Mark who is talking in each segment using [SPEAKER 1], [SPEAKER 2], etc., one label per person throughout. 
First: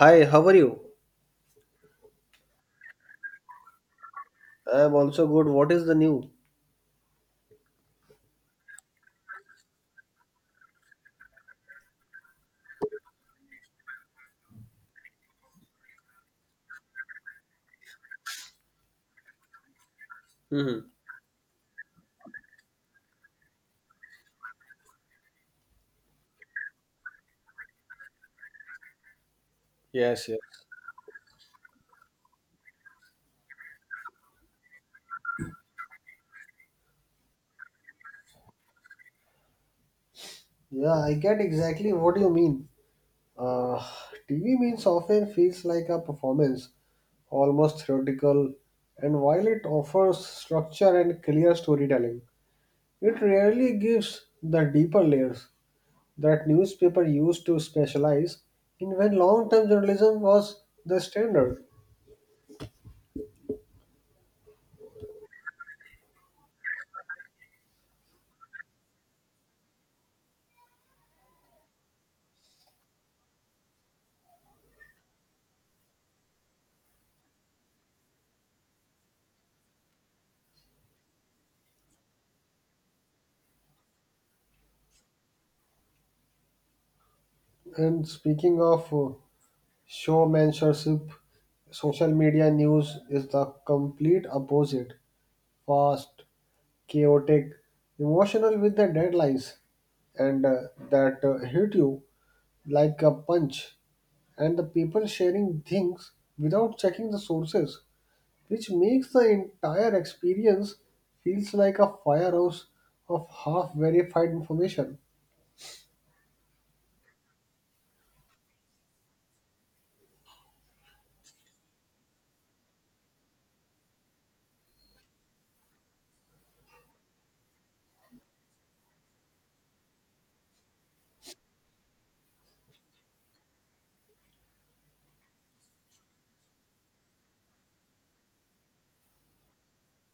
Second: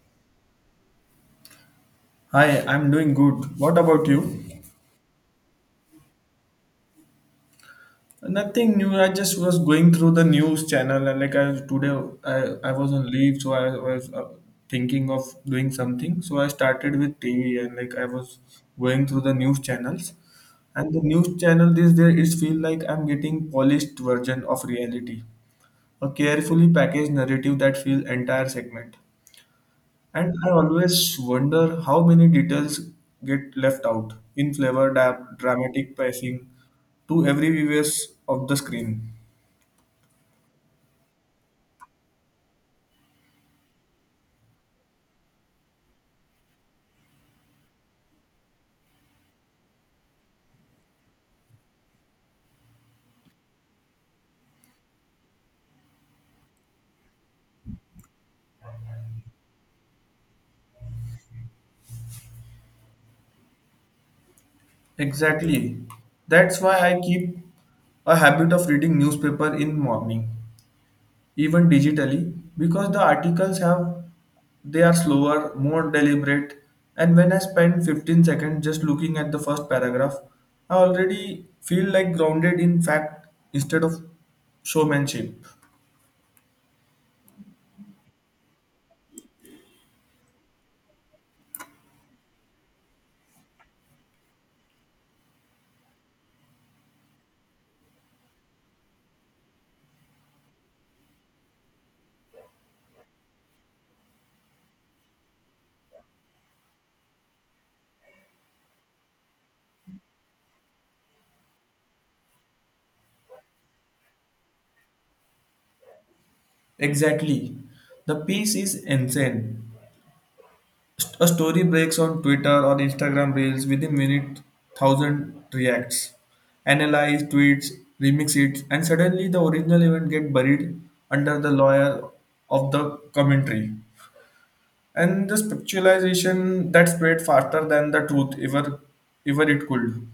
[SPEAKER 1] Hi, how are you?
[SPEAKER 2] Hi, I'm doing good. What about you?
[SPEAKER 1] I'm also good. What is the new?
[SPEAKER 2] Nothing new. I just was going through the news channel and like today I was on leave, so I was thinking of doing something. So I started with TV and like I was going through the news channels.
[SPEAKER 1] hmm
[SPEAKER 2] And the news channel these days it feel like I'm getting polished version of reality, a carefully packaged narrative that feels entire segment.
[SPEAKER 1] Yes,
[SPEAKER 2] And
[SPEAKER 1] yes.
[SPEAKER 2] I always wonder how many details get left out in flavor dramatic pricing to every viewers of the screen.
[SPEAKER 1] Yeah, I get exactly what you mean. Uh, TV means often feels like a performance, almost theoretical, and while it offers structure and clear storytelling, it rarely gives the deeper layers that newspaper used to specialize in when long-term journalism was the standard.
[SPEAKER 2] Exactly. That's why I keep a habit of reading newspaper in morning, even digitally, because the articles have they are slower, more deliberate, and when I spend 15 seconds just looking at the first paragraph, I already feel like grounded in fact instead of showmanship.
[SPEAKER 1] And speaking of showmanship, social media news is the complete opposite. Fast, chaotic, emotional with the deadlines, and that hit you like a punch. And the people sharing things without checking the sources, which makes the entire experience feels like a firehouse of half verified information.
[SPEAKER 2] Exactly. The piece is insane. A story breaks on Twitter or Instagram Reels within minutes, thousand reacts, analyze tweets, remix it, and suddenly the original event get buried under the layer of the commentary. And the spiritualization that spread faster than the truth ever it could.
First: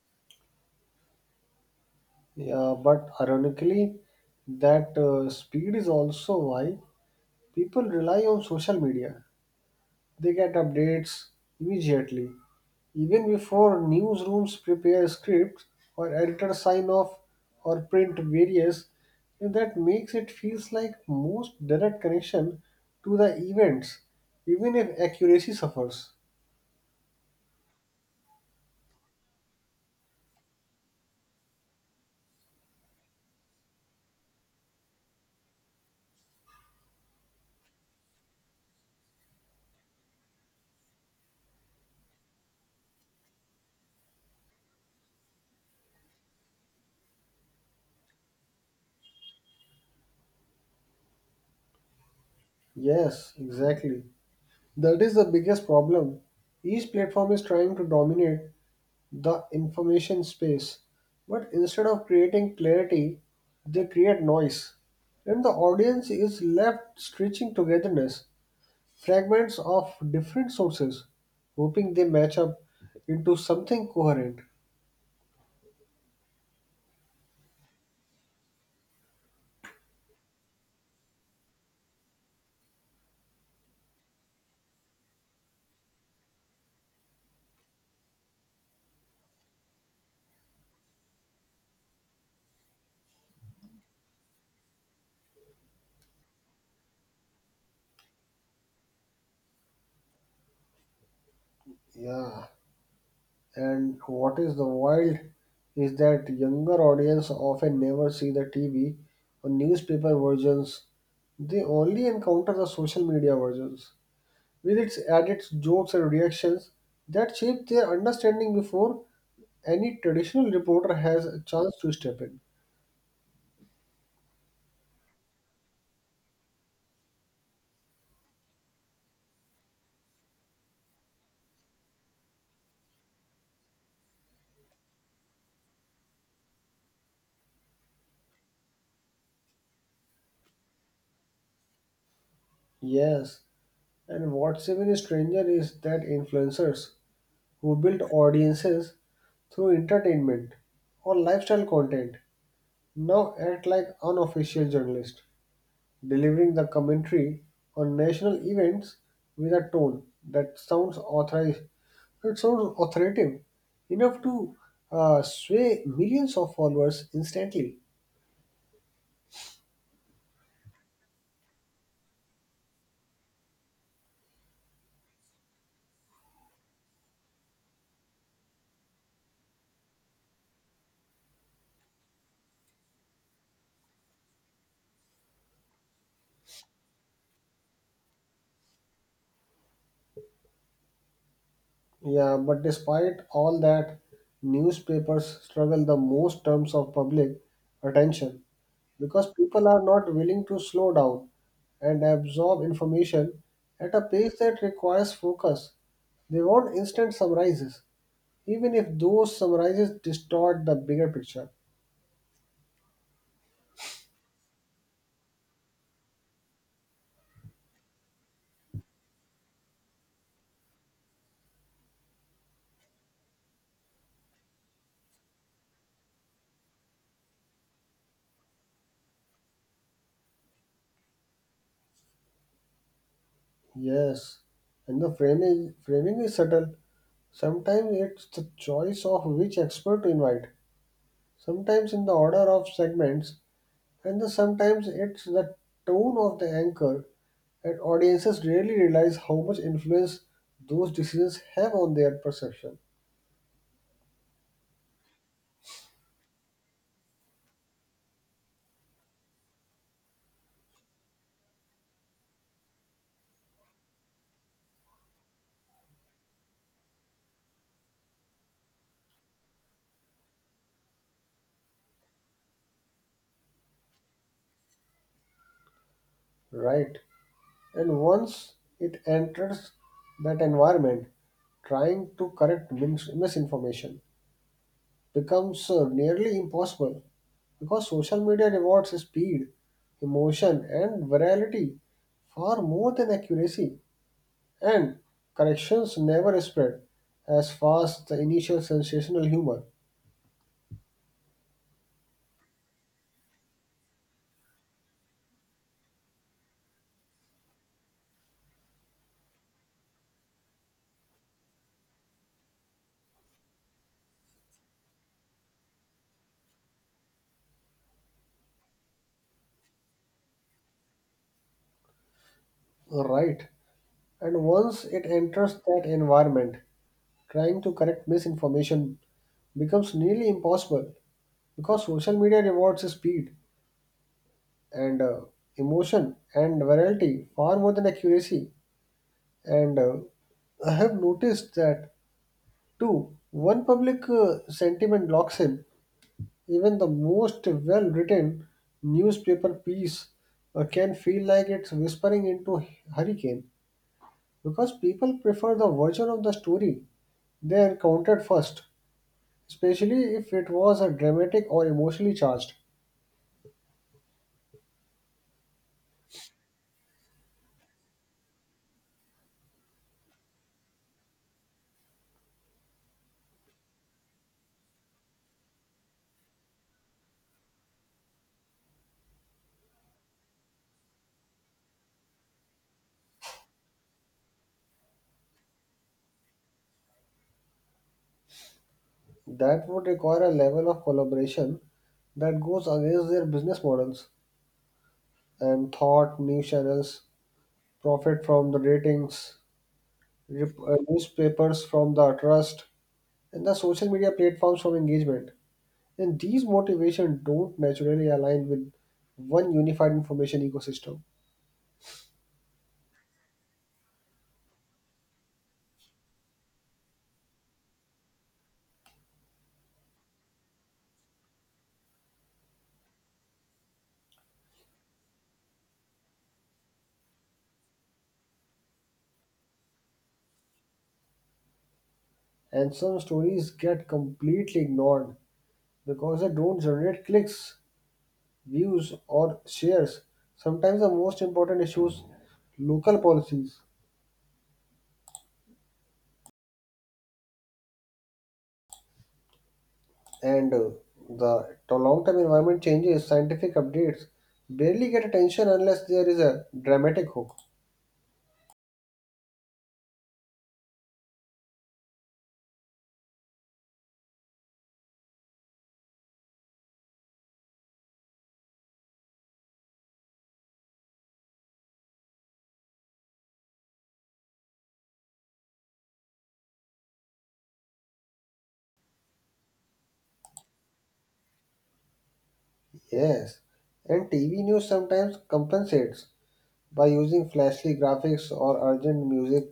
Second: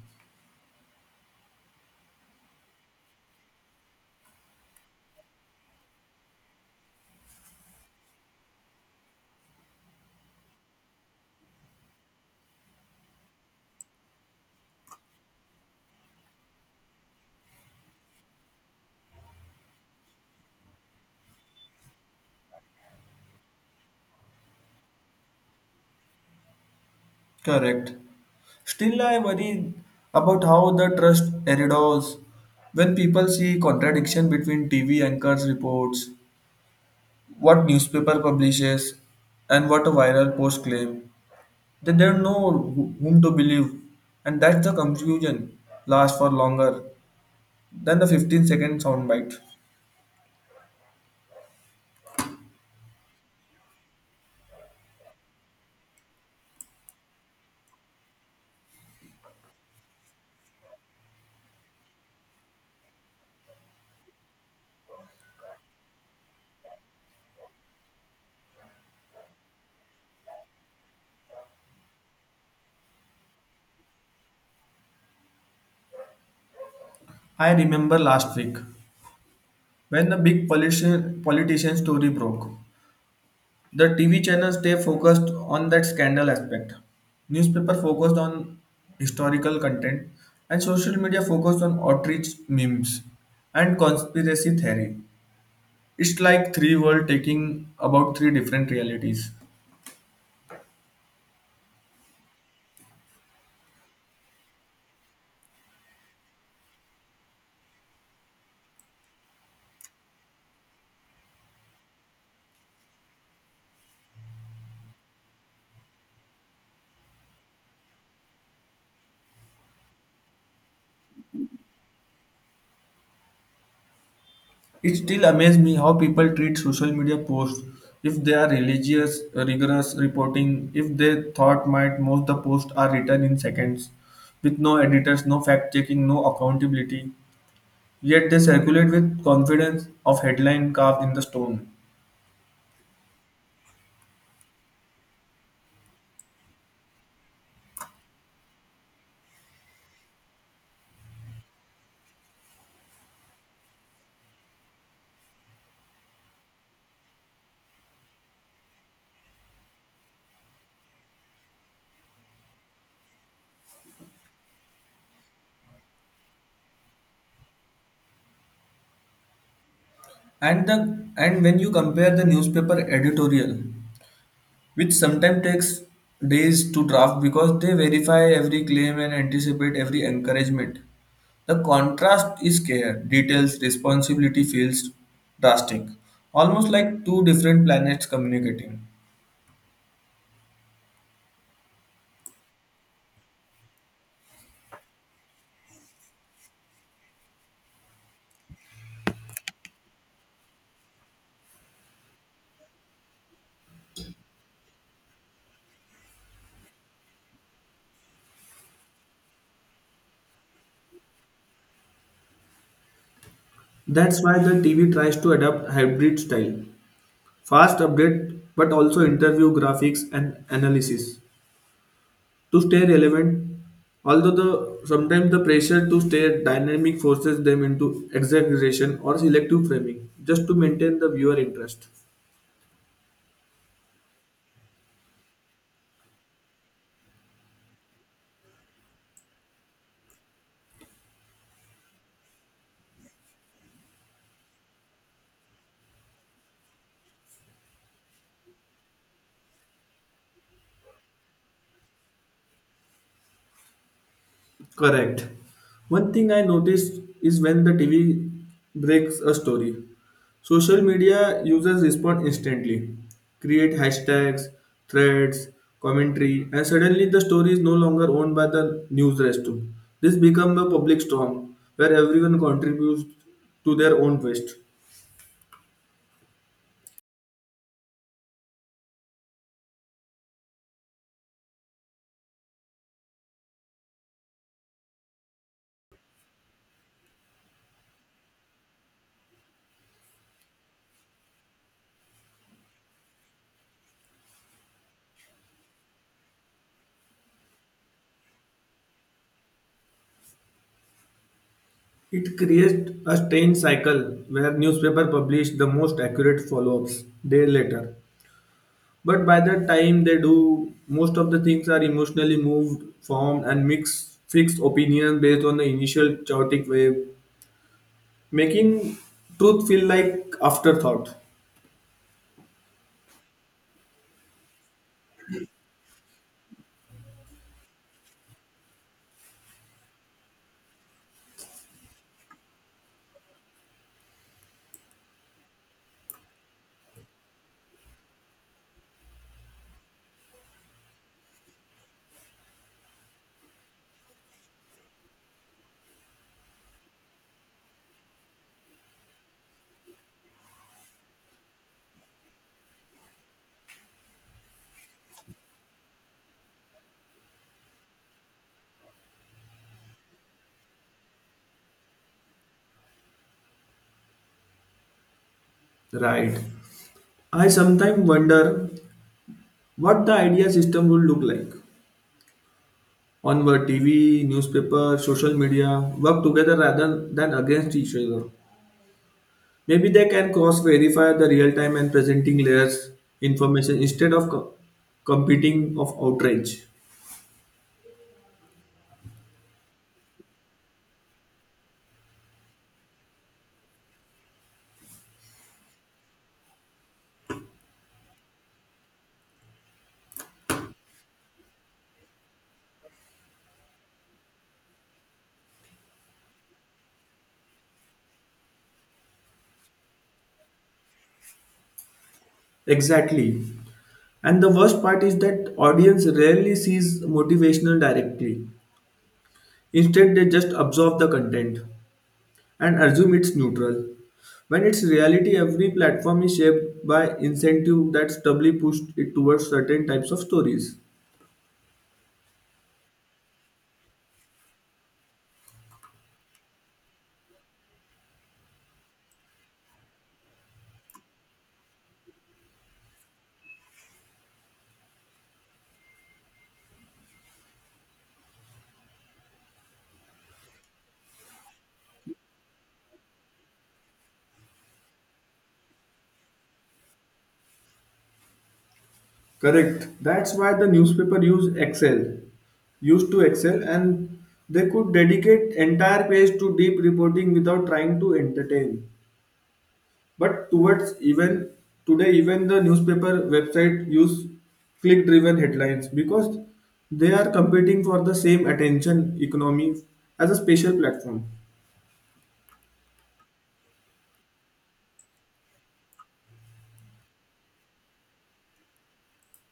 [SPEAKER 1] Yeah, but ironically, that speed is also why people rely on social media. They get updates immediately, even before newsrooms prepare scripts or editors sign off or print various. And that makes it feels like most direct connection to the events, even if accuracy suffers.
[SPEAKER 2] Correct. Still, I worry about how the trust erodes when people see contradiction between TV anchors' reports, what newspaper publishes, and what a viral post claim. They don't know whom to believe, and that's the confusion lasts for longer than the 15-second soundbite.
[SPEAKER 1] Yes, exactly. That is the biggest problem. Each platform is trying to dominate the information space. But instead of creating clarity, they create noise. And the audience is left stitching togetherness, fragments of different sources, hoping they match up into something coherent.
[SPEAKER 2] I remember last week when the big politician story broke. The TV channels stay focused on that scandal aspect. Newspaper focused on historical content, and social media focused on outrage memes and conspiracy theory. It's like three world taking about three different realities.
[SPEAKER 1] Yeah, and what is the wild is that younger audience often never see the TV or newspaper versions. They only encounter the social media versions with its added jokes and reactions that shape their understanding before any traditional reporter has a chance to step in.
[SPEAKER 2] It still amazes me how people treat social media posts if they are religious, rigorous reporting, if they thought might most the posts are written in seconds with no editors, no fact checking, no accountability. Yet they circulate with confidence of headline carved in the stone.
[SPEAKER 1] Yes, and what's even stranger is that influencers who build audiences through entertainment or lifestyle content now act like unofficial journalists delivering the commentary on national events with a tone that sounds authorized, that sounds authoritative enough to sway millions of followers instantly.
[SPEAKER 2] And when you compare the newspaper editorial, which sometimes takes days to draft because they verify every claim and anticipate every encouragement, the contrast is care, details, responsibility feels drastic, almost like two different planets communicating.
[SPEAKER 1] Yeah, but despite all that, newspapers struggle the most terms of public attention because people are not willing to slow down and absorb information at a pace that requires focus. They want instant summarizes even if those summarizes distort the bigger picture.
[SPEAKER 2] That's why the TV tries to adapt hybrid style, fast update but also interview graphics and analysis to stay relevant, although the sometimes the pressure to stay dynamic forces them into exaggeration or selective framing just to maintain the viewer interest.
[SPEAKER 1] Yes, and the framing is subtle. Sometimes it's the choice of which expert to invite, sometimes in the order of segments, and sometimes it's the tone of the anchor. And audiences rarely realize how much influence those decisions have on their perception.
[SPEAKER 2] Correct. One thing I noticed is when the TV breaks a story, social media users respond instantly, create hashtags, threads, commentary, and suddenly the story is no longer owned by the news restroom. This becomes a public storm where everyone contributes to their own waste.
[SPEAKER 1] Right, and once it enters that environment, trying to correct misinformation becomes nearly impossible because social media rewards speed, emotion, and virality far more than accuracy, and corrections never spread as fast the initial sensational humor.
[SPEAKER 2] It creates a strange cycle where newspaper publish the most accurate follow-ups day later. But by the time they do, most of the things are emotionally moved, formed, and mixed, fixed opinions based on the initial chaotic wave, making truth feel like afterthought.
[SPEAKER 1] Right. And once it enters that environment, trying to correct misinformation becomes nearly impossible because social media rewards speed and emotion and virality far more than accuracy. And I have noticed that too. One public sentiment locks in. Even the most well written newspaper piece can feel like it's whispering into hurricane because people prefer the version of the story they encountered first, especially if it was a dramatic or emotionally charged.
[SPEAKER 2] Right. I sometimes wonder what the idea system would look like on where TV, newspaper, social media work together rather than against each other. Maybe they can cross-verify the real-time and presenting layers information instead of competing of outrage.
[SPEAKER 1] That would require a level of collaboration that goes against their business models and thought news channels profit from the ratings newspapers from the trust, and the social media platforms from engagement. And these motivations don't naturally align with one unified information ecosystem.
[SPEAKER 2] Exactly. And the worst part is that audience rarely sees motivational directly. Instead, they just absorb the content and assume it's neutral. When it's reality, every platform is shaped by incentive that's doubly pushed it towards certain types of stories.
[SPEAKER 1] And some stories get completely ignored because they don't generate clicks, views, or shares. Sometimes the most important issues, local policies, and the to long-term environment changes, scientific updates barely get attention unless there is a dramatic hook.
[SPEAKER 2] Correct. That's why the newspaper used to Excel, and they could dedicate entire page to deep reporting without trying to entertain. But towards even today, even the newspaper website use click-driven headlines because they are competing for the same attention economy as a special platform.
[SPEAKER 1] Yes, and TV news sometimes compensates by using flashy graphics or urgent music.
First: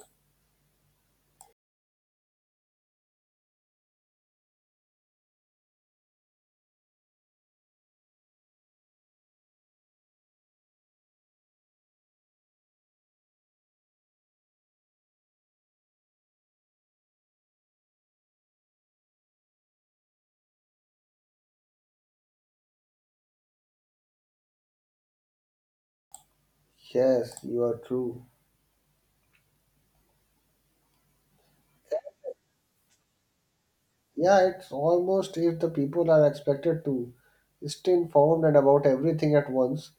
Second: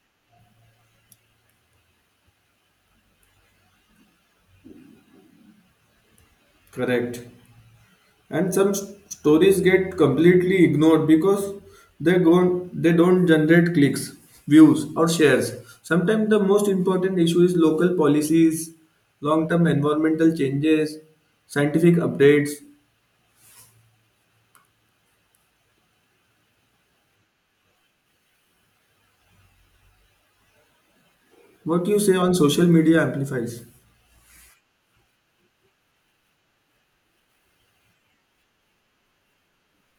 [SPEAKER 2] Correct. And some stories get completely ignored because they don't generate clicks, views, or shares. Sometimes the most important issue is local policies, long term environmental changes, scientific updates,
[SPEAKER 1] Yes, you are true.
[SPEAKER 2] what you say on social media amplifies.
[SPEAKER 1] Yeah, it's almost if the people are expected to stay informed and about everything at once.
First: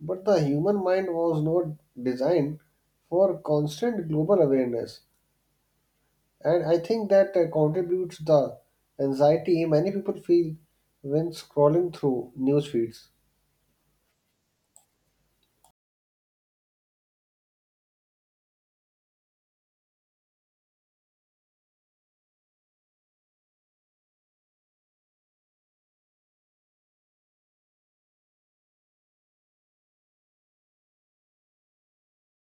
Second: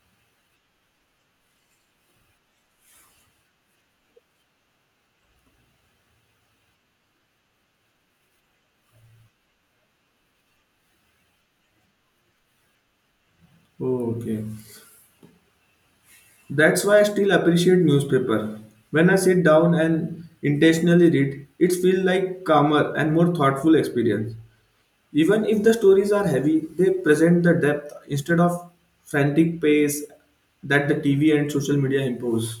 [SPEAKER 1] But the human mind was not designed for constant global awareness, and I think that contributes the anxiety many people feel when scrolling through news feeds.
[SPEAKER 2] Oh, okay. That's why I still appreciate newspaper. When I sit down and intentionally read, it feels like calmer and more thoughtful experience. Even if the stories are heavy, they present the depth instead of frantic pace that the TV and social media impose.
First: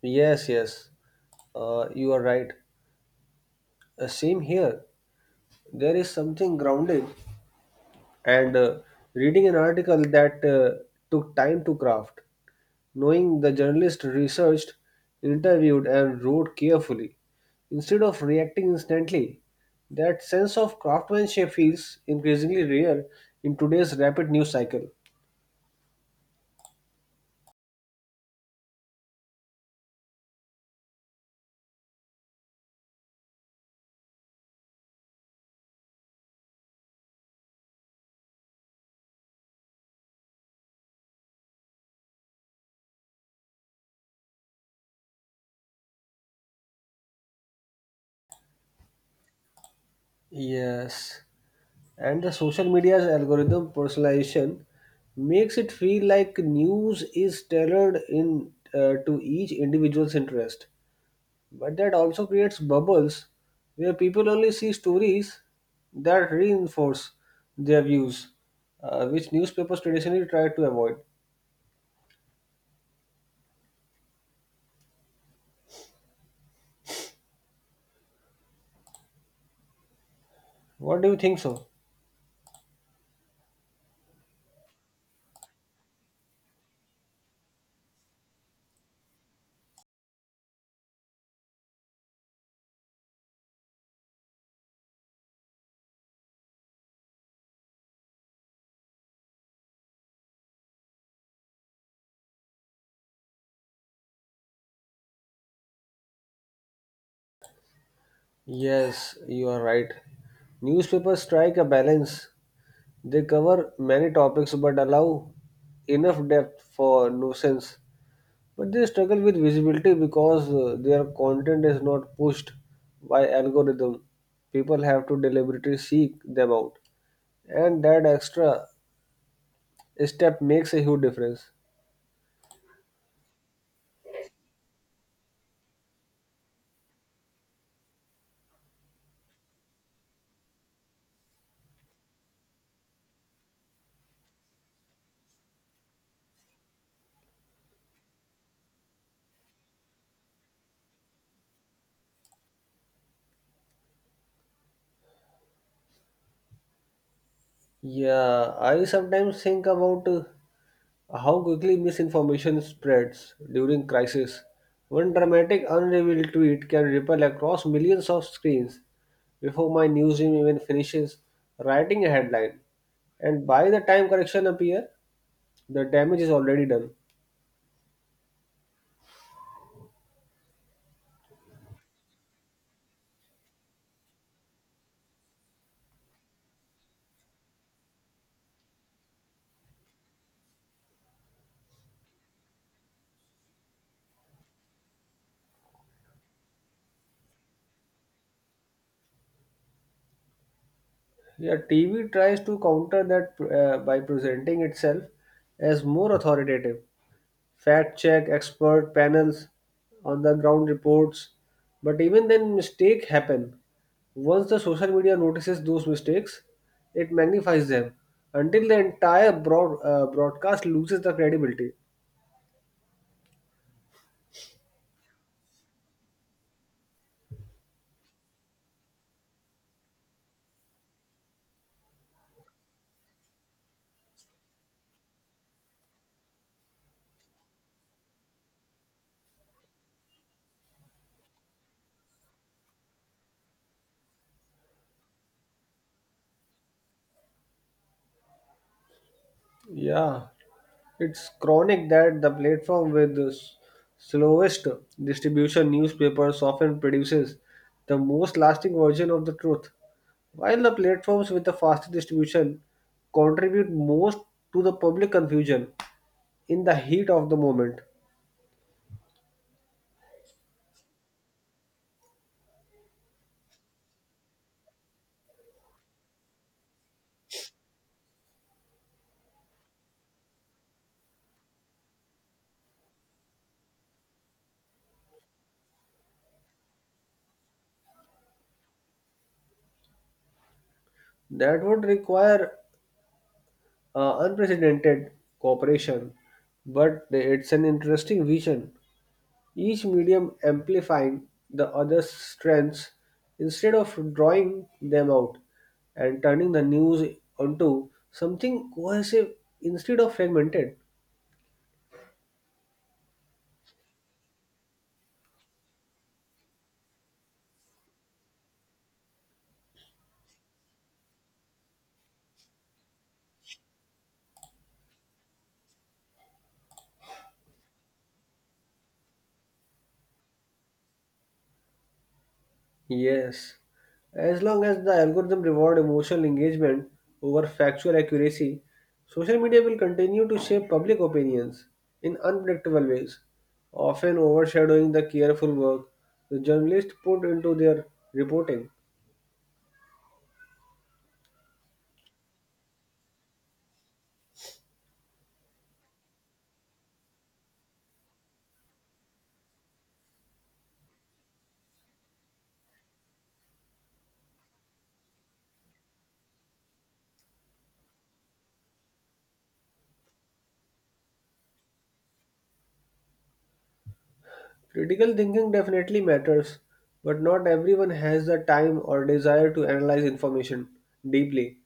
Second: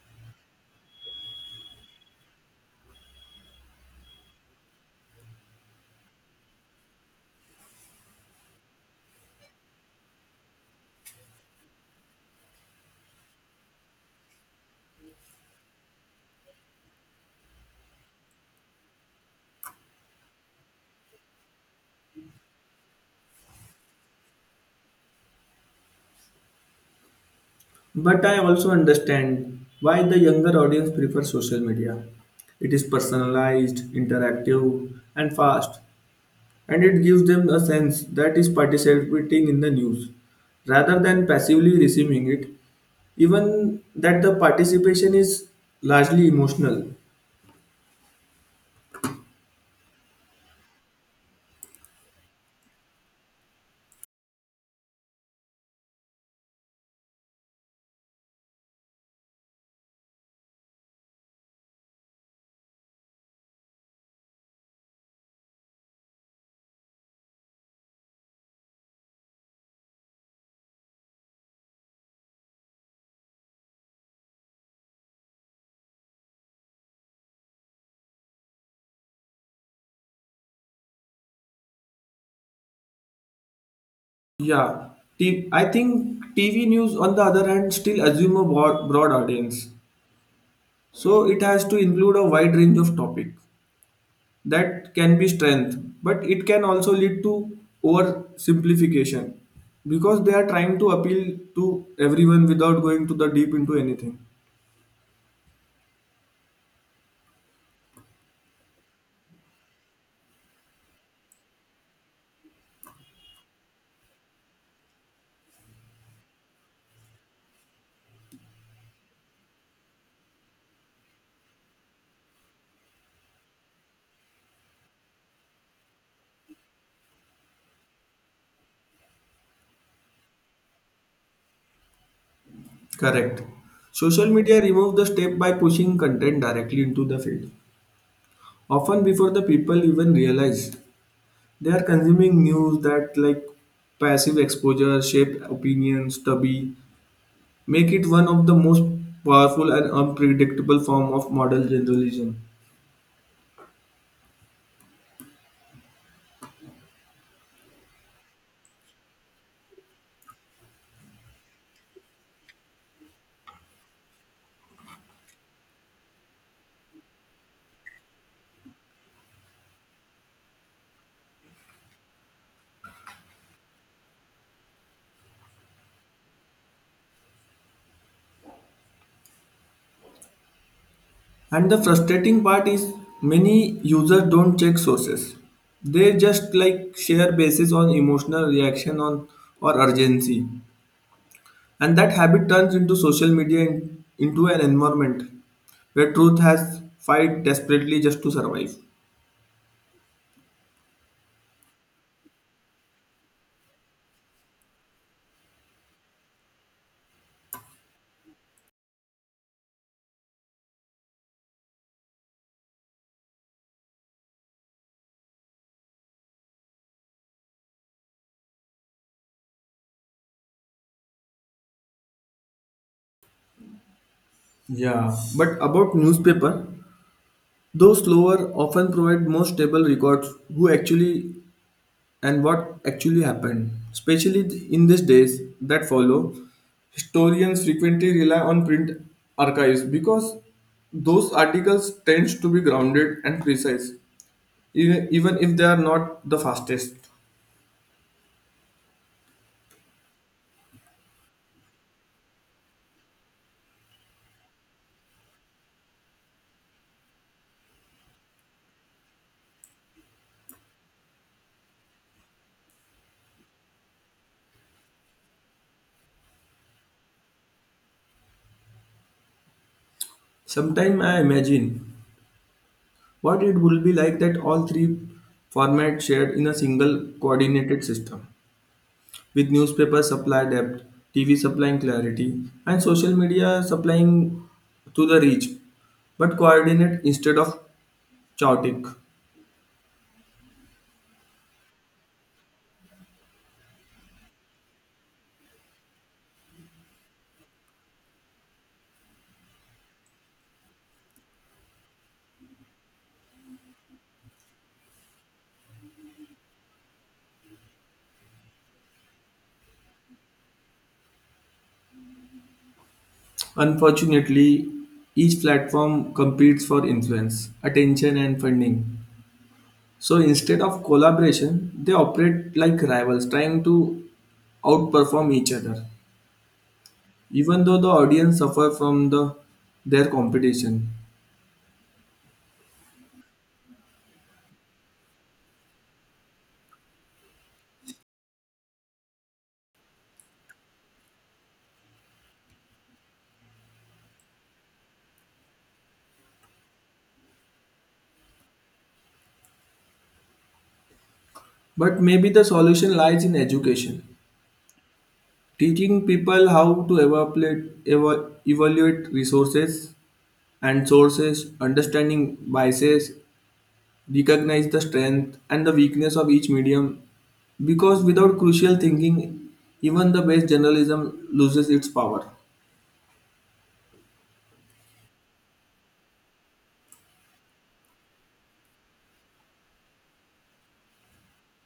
[SPEAKER 1] Yes, yes, you are right. Same here. There is something grounding and reading an article that took time to craft, knowing the journalist researched, interviewed, and wrote carefully instead of reacting instantly. That sense of craftsmanship feels increasingly rare in today's rapid news cycle.
[SPEAKER 2] But I also understand why the younger audience prefers social media. It is personalized, interactive, and fast, and it gives them a sense that is participating in the news rather than passively receiving it, even that the participation is largely emotional.
[SPEAKER 1] Yes, and the social media's algorithm personalization makes it feel like news is tailored in to each individual's interest. But that also creates bubbles where people only see stories that reinforce their views, which newspapers traditionally try to avoid. What do you think so?
[SPEAKER 2] Yeah, I think TV news, on the other hand, still assume a broad audience. So it has to include a wide range of topic. That can be strength, but it can also lead to oversimplification because they are trying to appeal to everyone without going to the deep into anything.
[SPEAKER 1] Yes, you are right. Newspapers strike a balance. They cover many topics but allow enough depth for nuisance. But they struggle with visibility because their content is not pushed by algorithm. People have to deliberately seek them out. And that extra step makes a huge difference.
[SPEAKER 2] Correct. Social media remove the step by pushing content directly into the field, often before the people even realize they are consuming news, that like passive exposure shape opinions to be make it one of the most powerful and unpredictable form of modern journalism.
[SPEAKER 1] Yeah, I sometimes think about how quickly misinformation spreads during crisis. One dramatic, unrevealed tweet can ripple across millions of screens before my newsroom even finishes writing a headline. And by the time correction appear, the damage is already done.
[SPEAKER 2] And the frustrating part is many users don't check sources, they just like share basis on emotional reaction on or urgency, and that habit turns into social media into an environment where truth has fight desperately just to survive.
[SPEAKER 1] Yeah, TV tries to counter that by presenting itself as more authoritative fact check expert panels on the ground reports, but even then mistakes happen once the social media notices those mistakes it magnifies them until the entire broadcast loses the credibility.
[SPEAKER 2] Yeah, but about newspaper, though slower, often provide more stable records who actually and what actually happened. Especially in these days that follow, historians frequently rely on print archives because those articles tend to be grounded and precise, even if they are not the fastest.
[SPEAKER 1] Yeah, it's chronic that the platform with the slowest distribution newspapers often produces the most lasting version of the truth, while the platforms with the fastest distribution contribute most to the public confusion in the heat of the moment.
[SPEAKER 2] Sometimes I imagine what it would be like that all three formats shared in a single coordinated system, with newspaper supply depth, TV supplying clarity, and social media supplying to the reach, but coordinate instead of chaotic.
[SPEAKER 1] That would require unprecedented cooperation, but it's an interesting vision. Each medium amplifying the other's strengths instead of drawing them out and turning the news onto something cohesive instead of fragmented.
[SPEAKER 2] Unfortunately, each platform competes for influence, attention, and funding. So instead of collaboration, they operate like rivals trying to outperform each other, even though the audience suffer from their competition.
[SPEAKER 1] Yes, as long as the algorithm reward emotional engagement over factual accuracy, social media will continue to shape public opinions in unpredictable ways, often overshadowing the careful work the journalists put into their reporting.
[SPEAKER 2] But maybe the solution lies in education. Teaching people how to evaluate resources and sources, understanding biases, recognize the strength and the weakness of each medium. Because without crucial thinking, even the best journalism loses its power.
[SPEAKER 1] Critical thinking definitely matters, but not everyone has the time or desire to analyze information deeply.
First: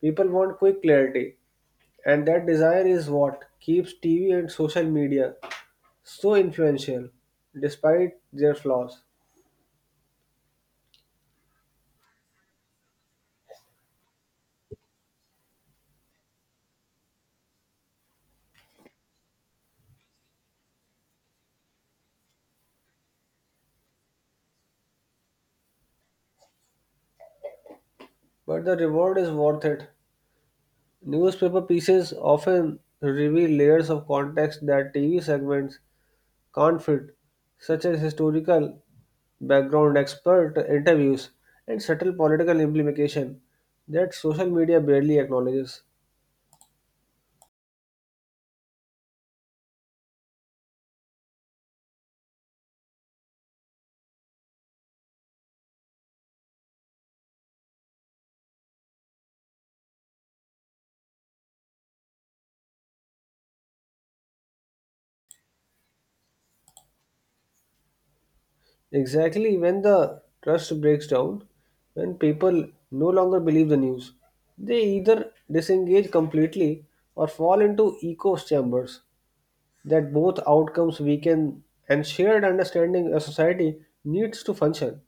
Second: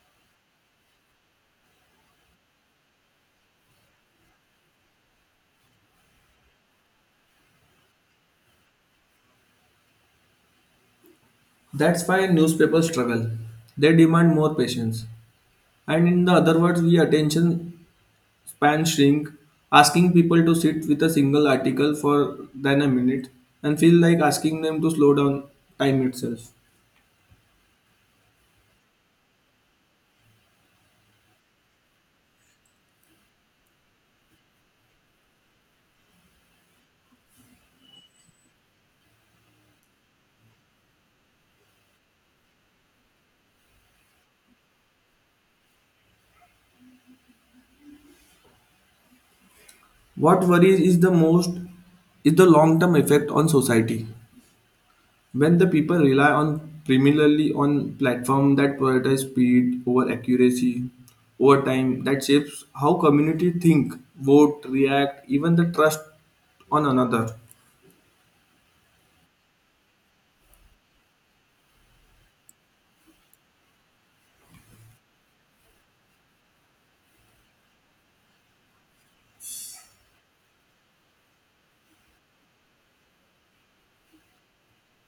[SPEAKER 1] People want quick clarity, and that desire is what keeps TV and social media so influential, despite their flaws.
[SPEAKER 2] That's why newspapers struggle. They demand more patience. And in the other words, we attention span shrink, asking people to sit with a single article for than a minute and feel like asking them to slow down time itself.
[SPEAKER 1] But the reward is worth it. Newspaper pieces often reveal layers of context that TV segments conflict, such as historical background, expert interviews, and subtle political implication that social media barely acknowledges.
[SPEAKER 2] What worries is the most is the long term effect on society. When the people rely on primarily on platform that prioritize speed over accuracy over time, that shapes how community think, vote, react, even the trust on another.
[SPEAKER 1] Exactly when the trust breaks down, when people no longer believe the news, they either disengage completely or fall into echo chambers. That both outcomes weaken and shared understanding a society needs to function.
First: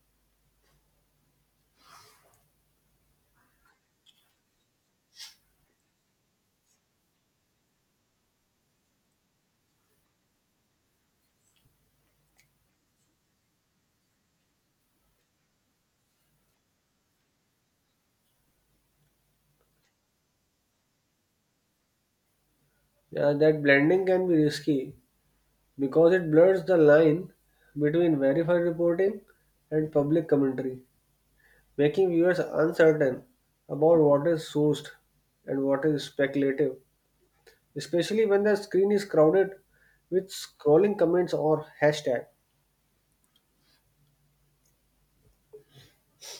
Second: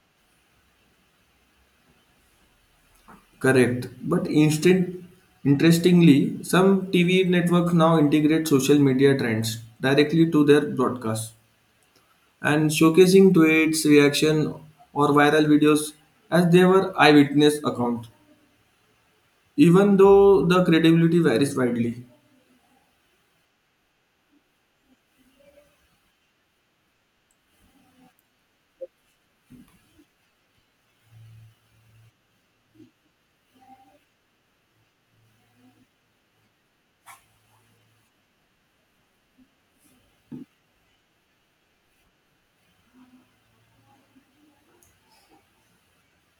[SPEAKER 2] Correct. But instead, interestingly, some TV networks now integrate social media trends directly to their broadcasts and showcasing tweets, reaction, or viral videos as they were eyewitness account, even though the credibility varies widely.
[SPEAKER 1] Yeah, that blending can be risky because it blurs the line between verified reporting and public commentary, making viewers uncertain about what is sourced and what is speculative, especially when the screen is crowded with scrolling comments or hashtag.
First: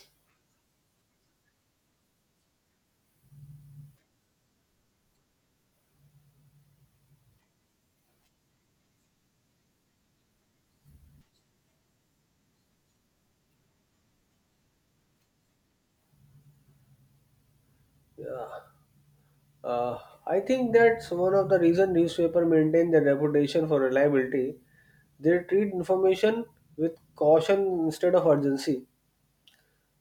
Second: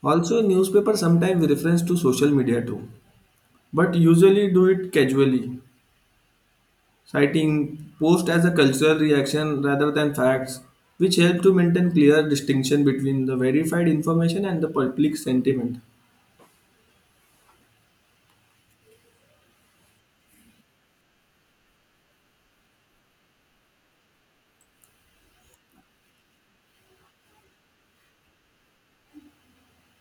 [SPEAKER 2] Also, newspaper sometimes reference to social media too, but usually do it casually citing post as a cultural reaction rather than facts, which help to maintain clear distinction between the verified information and the public sentiment.
[SPEAKER 1] Uh, I think that's one of the reasons newspaper maintain their reputation for reliability. They treat information with caution instead of urgency.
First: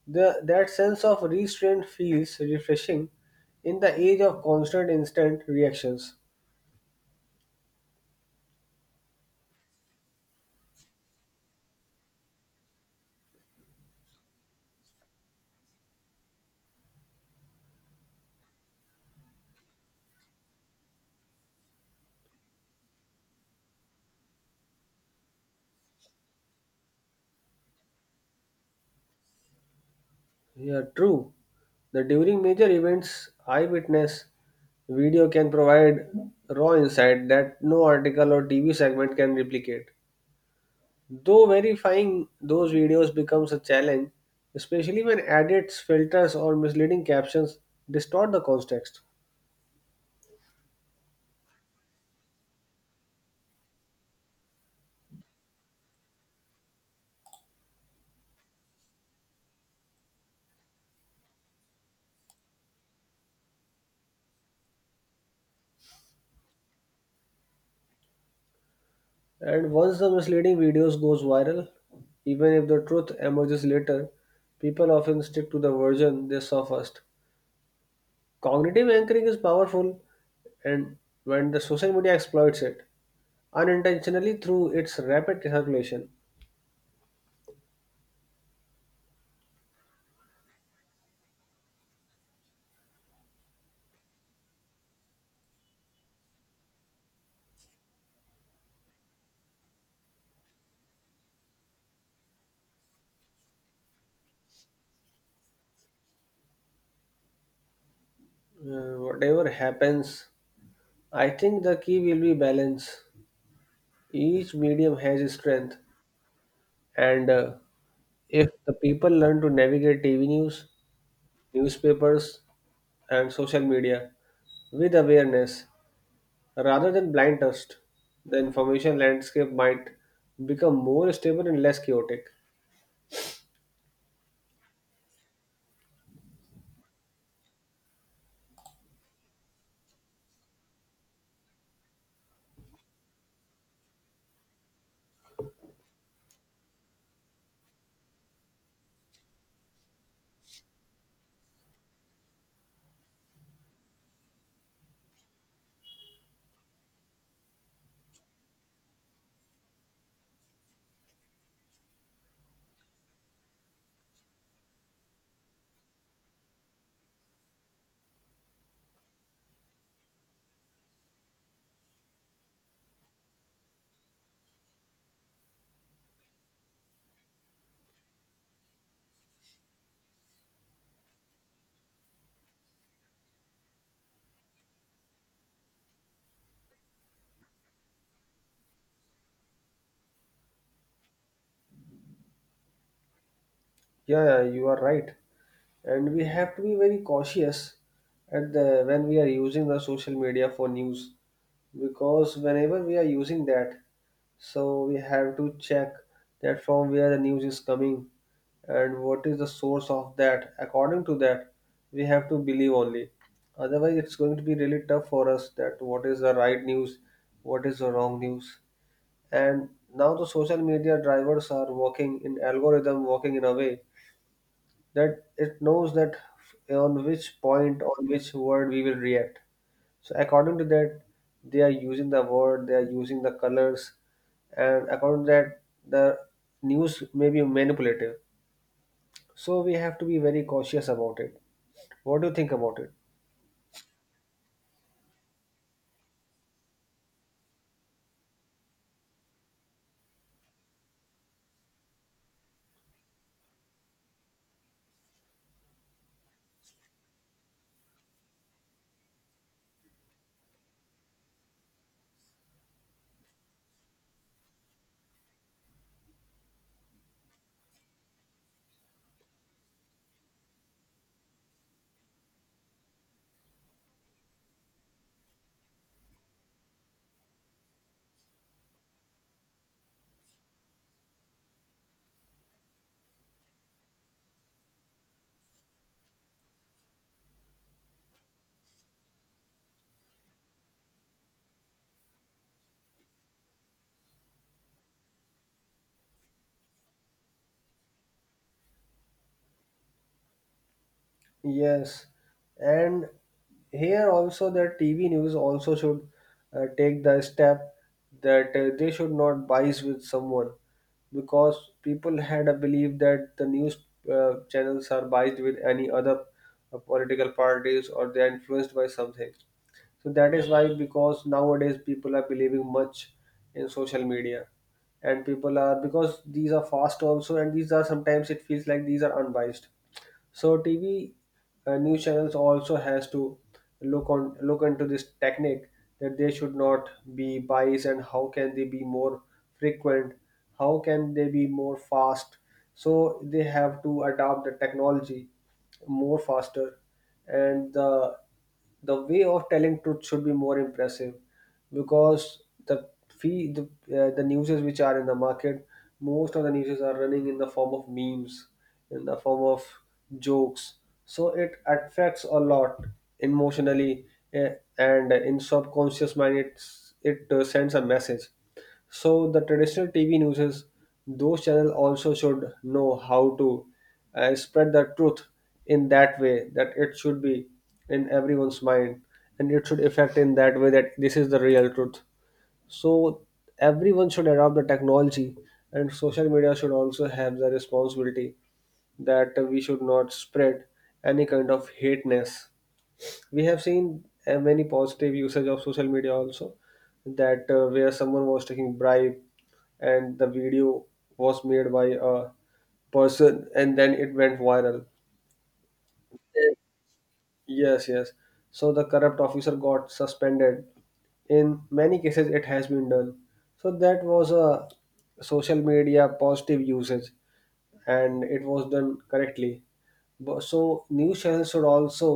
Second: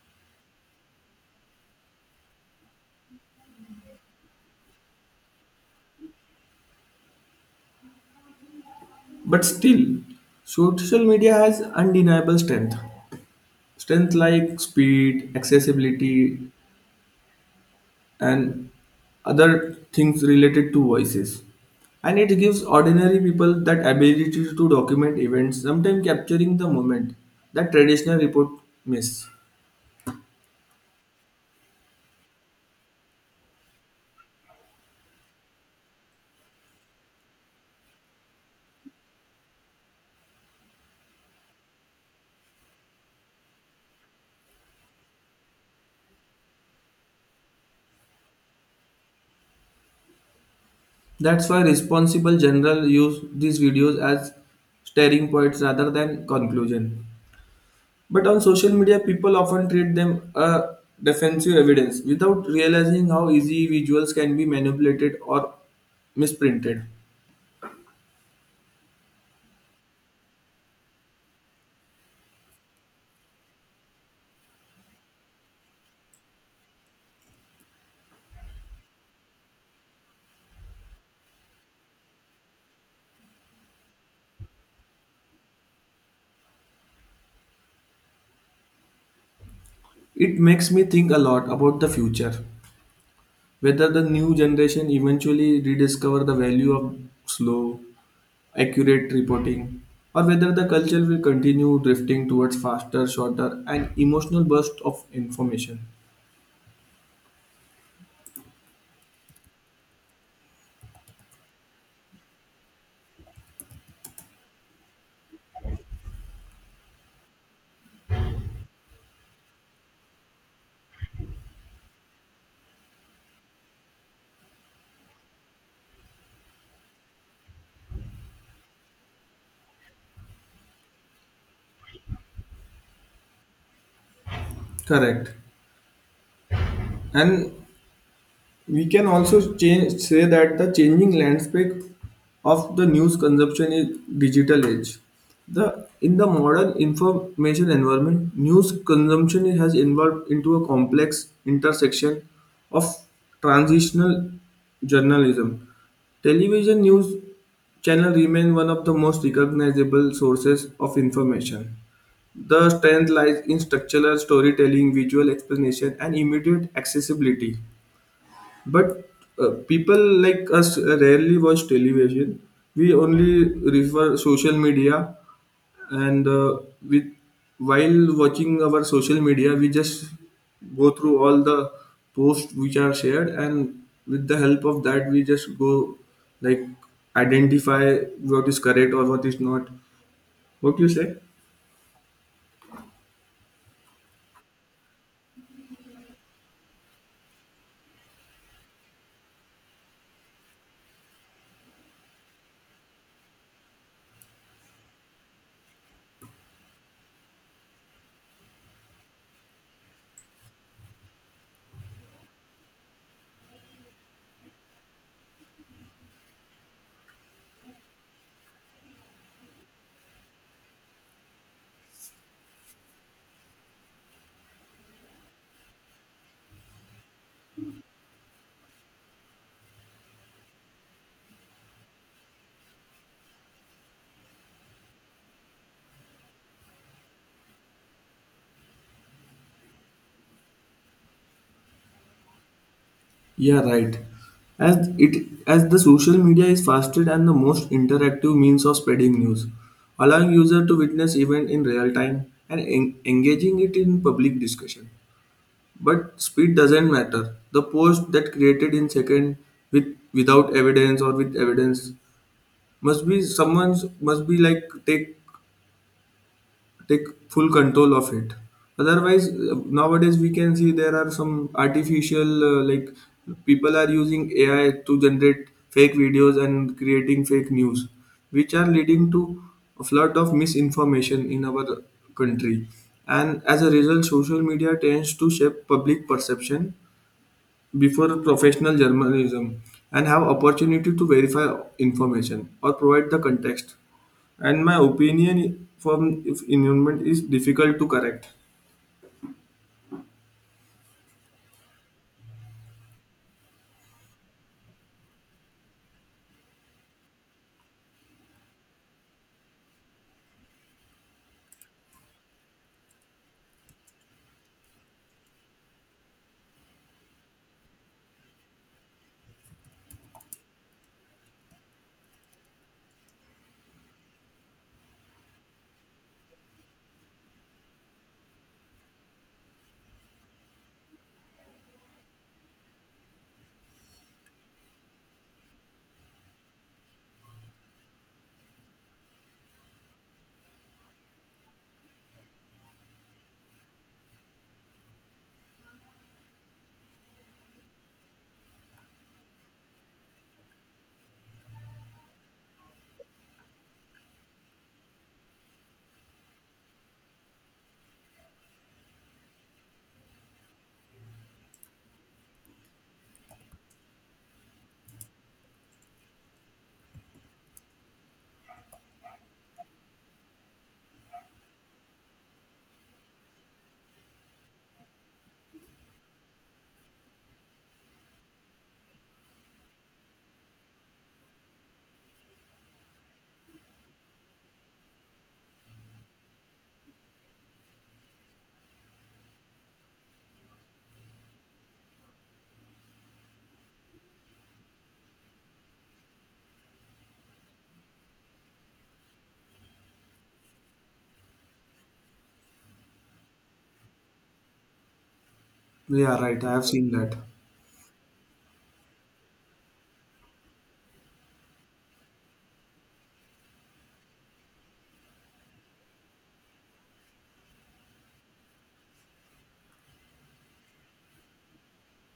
[SPEAKER 1] The, that sense of restraint feels refreshing in the age of constant instant reactions.
[SPEAKER 2] But still, social media has undeniable strength. Strength like speed, accessibility, and other things related to voices. And it gives ordinary people that ability to document events, sometimes capturing the moment that traditional report miss.
[SPEAKER 1] Yeah, true. The During major events, eyewitness video can provide raw insight that no article or TV segment can replicate. Though verifying those videos becomes a challenge, especially when edits, filters, or misleading captions distort the context.
[SPEAKER 2] That's why responsible general use these videos as staring points rather than conclusion. But on social media, people often treat them a defensive evidence without realizing how easy visuals can be manipulated or misprinted.
[SPEAKER 1] And once the misleading videos goes viral, even if the truth emerges later, people often stick to the version they saw first. Cognitive anchoring is powerful, and when the social media exploits it unintentionally through its rapid circulation.
[SPEAKER 2] It makes me think a lot about the future, whether the new generation eventually rediscover the value of slow, accurate reporting, or whether the culture will continue drifting towards faster, shorter, and emotional bursts of information.
[SPEAKER 1] Whatever happens, I think the key will be balance. Each medium has its strength, and if the people learn to navigate TV news, newspapers, and social media with awareness, rather than blind trust, the information landscape might become more stable and less chaotic.
[SPEAKER 2] Correct. And we can also change say that the changing landscape of the news consumption is digital age. The In the modern information environment, news consumption has evolved into a complex intersection of transitional journalism. Television news channel remain one of the most recognizable sources of information. The strength lies in structural storytelling, visual explanation, and immediate accessibility. But people like us rarely watch television. We only refer social media, and with while watching our social media, we just go through all the posts which are shared, and with the help of that, we just go like identify what is correct or what is not. What you say?
[SPEAKER 1] Yeah, yeah, you are right. And we have to be very cautious at the when we are using the social media for news, because whenever we are using that, so we have to check that from where the news is coming and what is the source of that. According to that, we have to believe only. Otherwise, it's going to be really tough for us that what is the right news, what is the wrong news. And now the social media drivers are working in algorithm, working in a way that it knows that on which point, on which word we will react. So according to that, they are using the word, they are using the colors, and according to that, the news may be manipulative. So we have to be very cautious about it. What do you think about it?
[SPEAKER 2] Yeah, right. As the social media is fastest and the most interactive means of spreading news, allowing user to witness event in real time and engaging it in public discussion. But speed doesn't matter. The post that created in second without evidence or with evidence must be someone's must be like take full control of it, otherwise nowadays we can see there are some artificial like people are using AI to generate fake videos and creating fake news which are leading to a flood of misinformation in our country, and as a result social media tends to shape public perception before professional journalism and have opportunity to verify information or provide the context, and my opinion from if environment is difficult to correct.
[SPEAKER 1] Yes, and here also the TV news also should take the step that they should not bias with someone, because people had a belief that the news channels are biased with any other political parties or they are influenced by something. So that is why, because nowadays people are believing much in social media, and people are, because these are fast also and these are sometimes it feels like these are unbiased, so TV news channels also has to look on look into this technique that they should not be biased and how can they be more frequent, how can they be more fast. So they have to adopt the technology more faster, and the way of telling truth should be more impressive, because the fee the, the newses which are in the market, most of the newses are running in the form of memes, in the form of jokes, so it affects a lot emotionally, eh, and in subconscious mind it sends a message. So the traditional TV newses, those channels also should know how to spread the truth in that way that it should be in everyone's mind and it should affect in that way that this is the real truth. So everyone should adopt the technology and social media should also have the responsibility that we should not spread any kind of hateness. We have seen many positive usage of social media also, that where someone was taking bribe and the video was made by a person and then it went viral.
[SPEAKER 2] Yeah, right. I have seen that.
[SPEAKER 1] Yes, yes. So the corrupt officer got suspended. In many cases, it has been done. So that was a social media positive usage and it was done correctly. So news channels should also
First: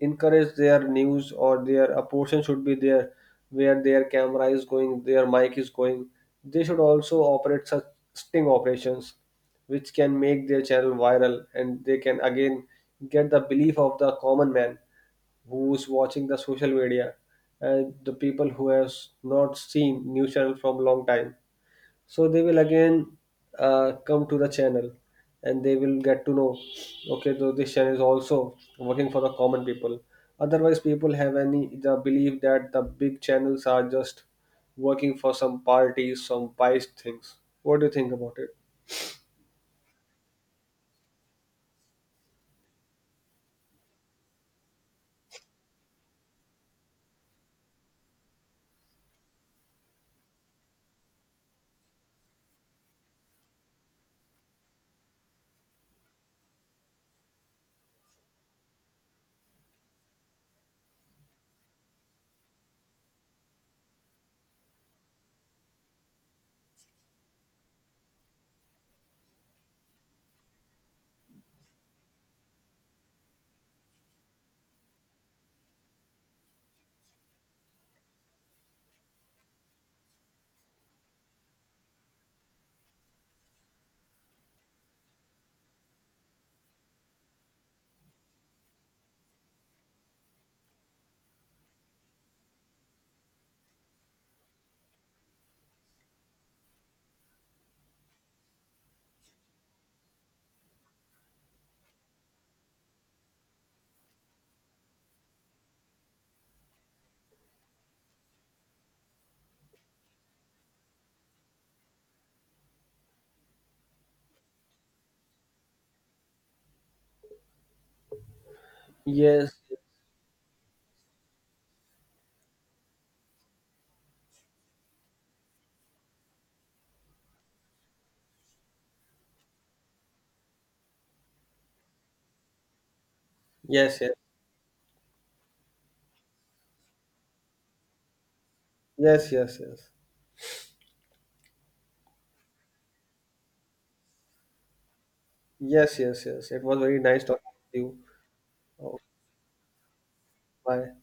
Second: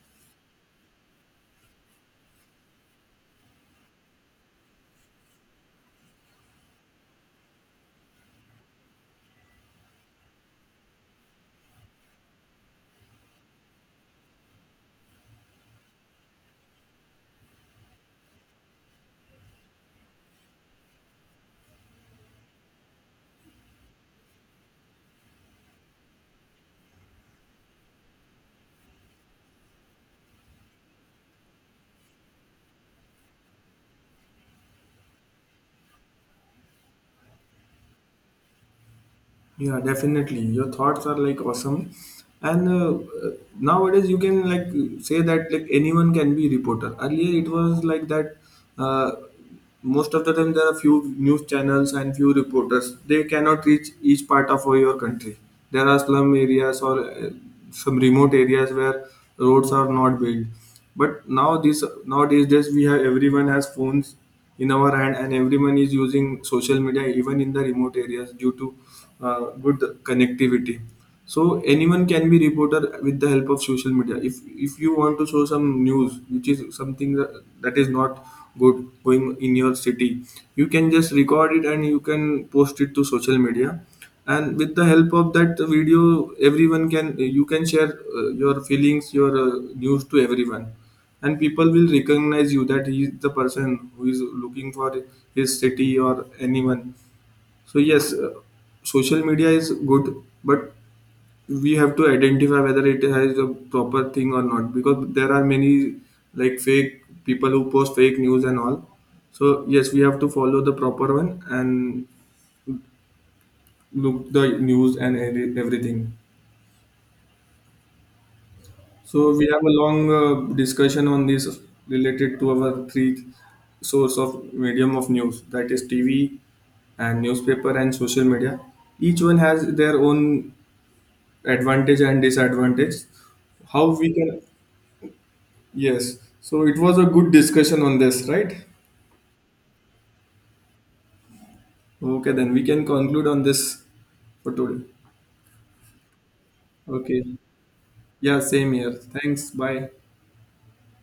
[SPEAKER 1] encourage their news, or their a portion should be there where their camera is going, their mic is going. They should also operate such sting operations which can make their channel viral and they can again get the belief of the common man who is watching the social media, and the people who has not seen news channel from long time, so they will again come to the channel and they will get to know, okay, so this channel is also working for the common people. Otherwise people have any the belief that the big channels are just working for some parties, some pies things. What do you think about it?
[SPEAKER 2] Yeah, definitely. Your thoughts are like awesome, and uh, nowadays you can like say that like anyone can be reporter. Earlier it was like that. Uh, Most of the time there are few news channels and few reporters. They cannot reach each part of your country. There are slum areas or some remote areas where roads are not built. But now this nowadays this we have everyone has phones in our hand and everyone is using social media even in the remote areas due to uh, good connectivity, so anyone can be reporter with the help of social media. If you want to show some news which is something that is not good going in your city, you can just record it and you can post it to social media, and with the help of that video, everyone can you can share your feelings, your news to everyone, and people will recognize you that he is the person who is looking for his city or anyone. So yes, social media is good, but we have to identify whether it has a proper thing or not, because there are many like fake people who post fake news and all. So yes, we have to follow the proper one and look the news and everything. So we
[SPEAKER 1] Yes,
[SPEAKER 2] have a long discussion on this related to our three source of medium of news, that is TV and newspaper and social media. Each one has their own advantage and disadvantage. How
[SPEAKER 1] yes,
[SPEAKER 2] we can. Yes. So it was a good discussion on this, right?
[SPEAKER 1] yes, yes. Yes, yes,
[SPEAKER 2] Okay, then we can conclude on this for today.
[SPEAKER 1] yes, yes, yes it was very nice
[SPEAKER 2] Okay.
[SPEAKER 1] talking to you.
[SPEAKER 2] Yeah, same here.
[SPEAKER 1] Oh,
[SPEAKER 2] Thanks. Bye.
[SPEAKER 1] bye.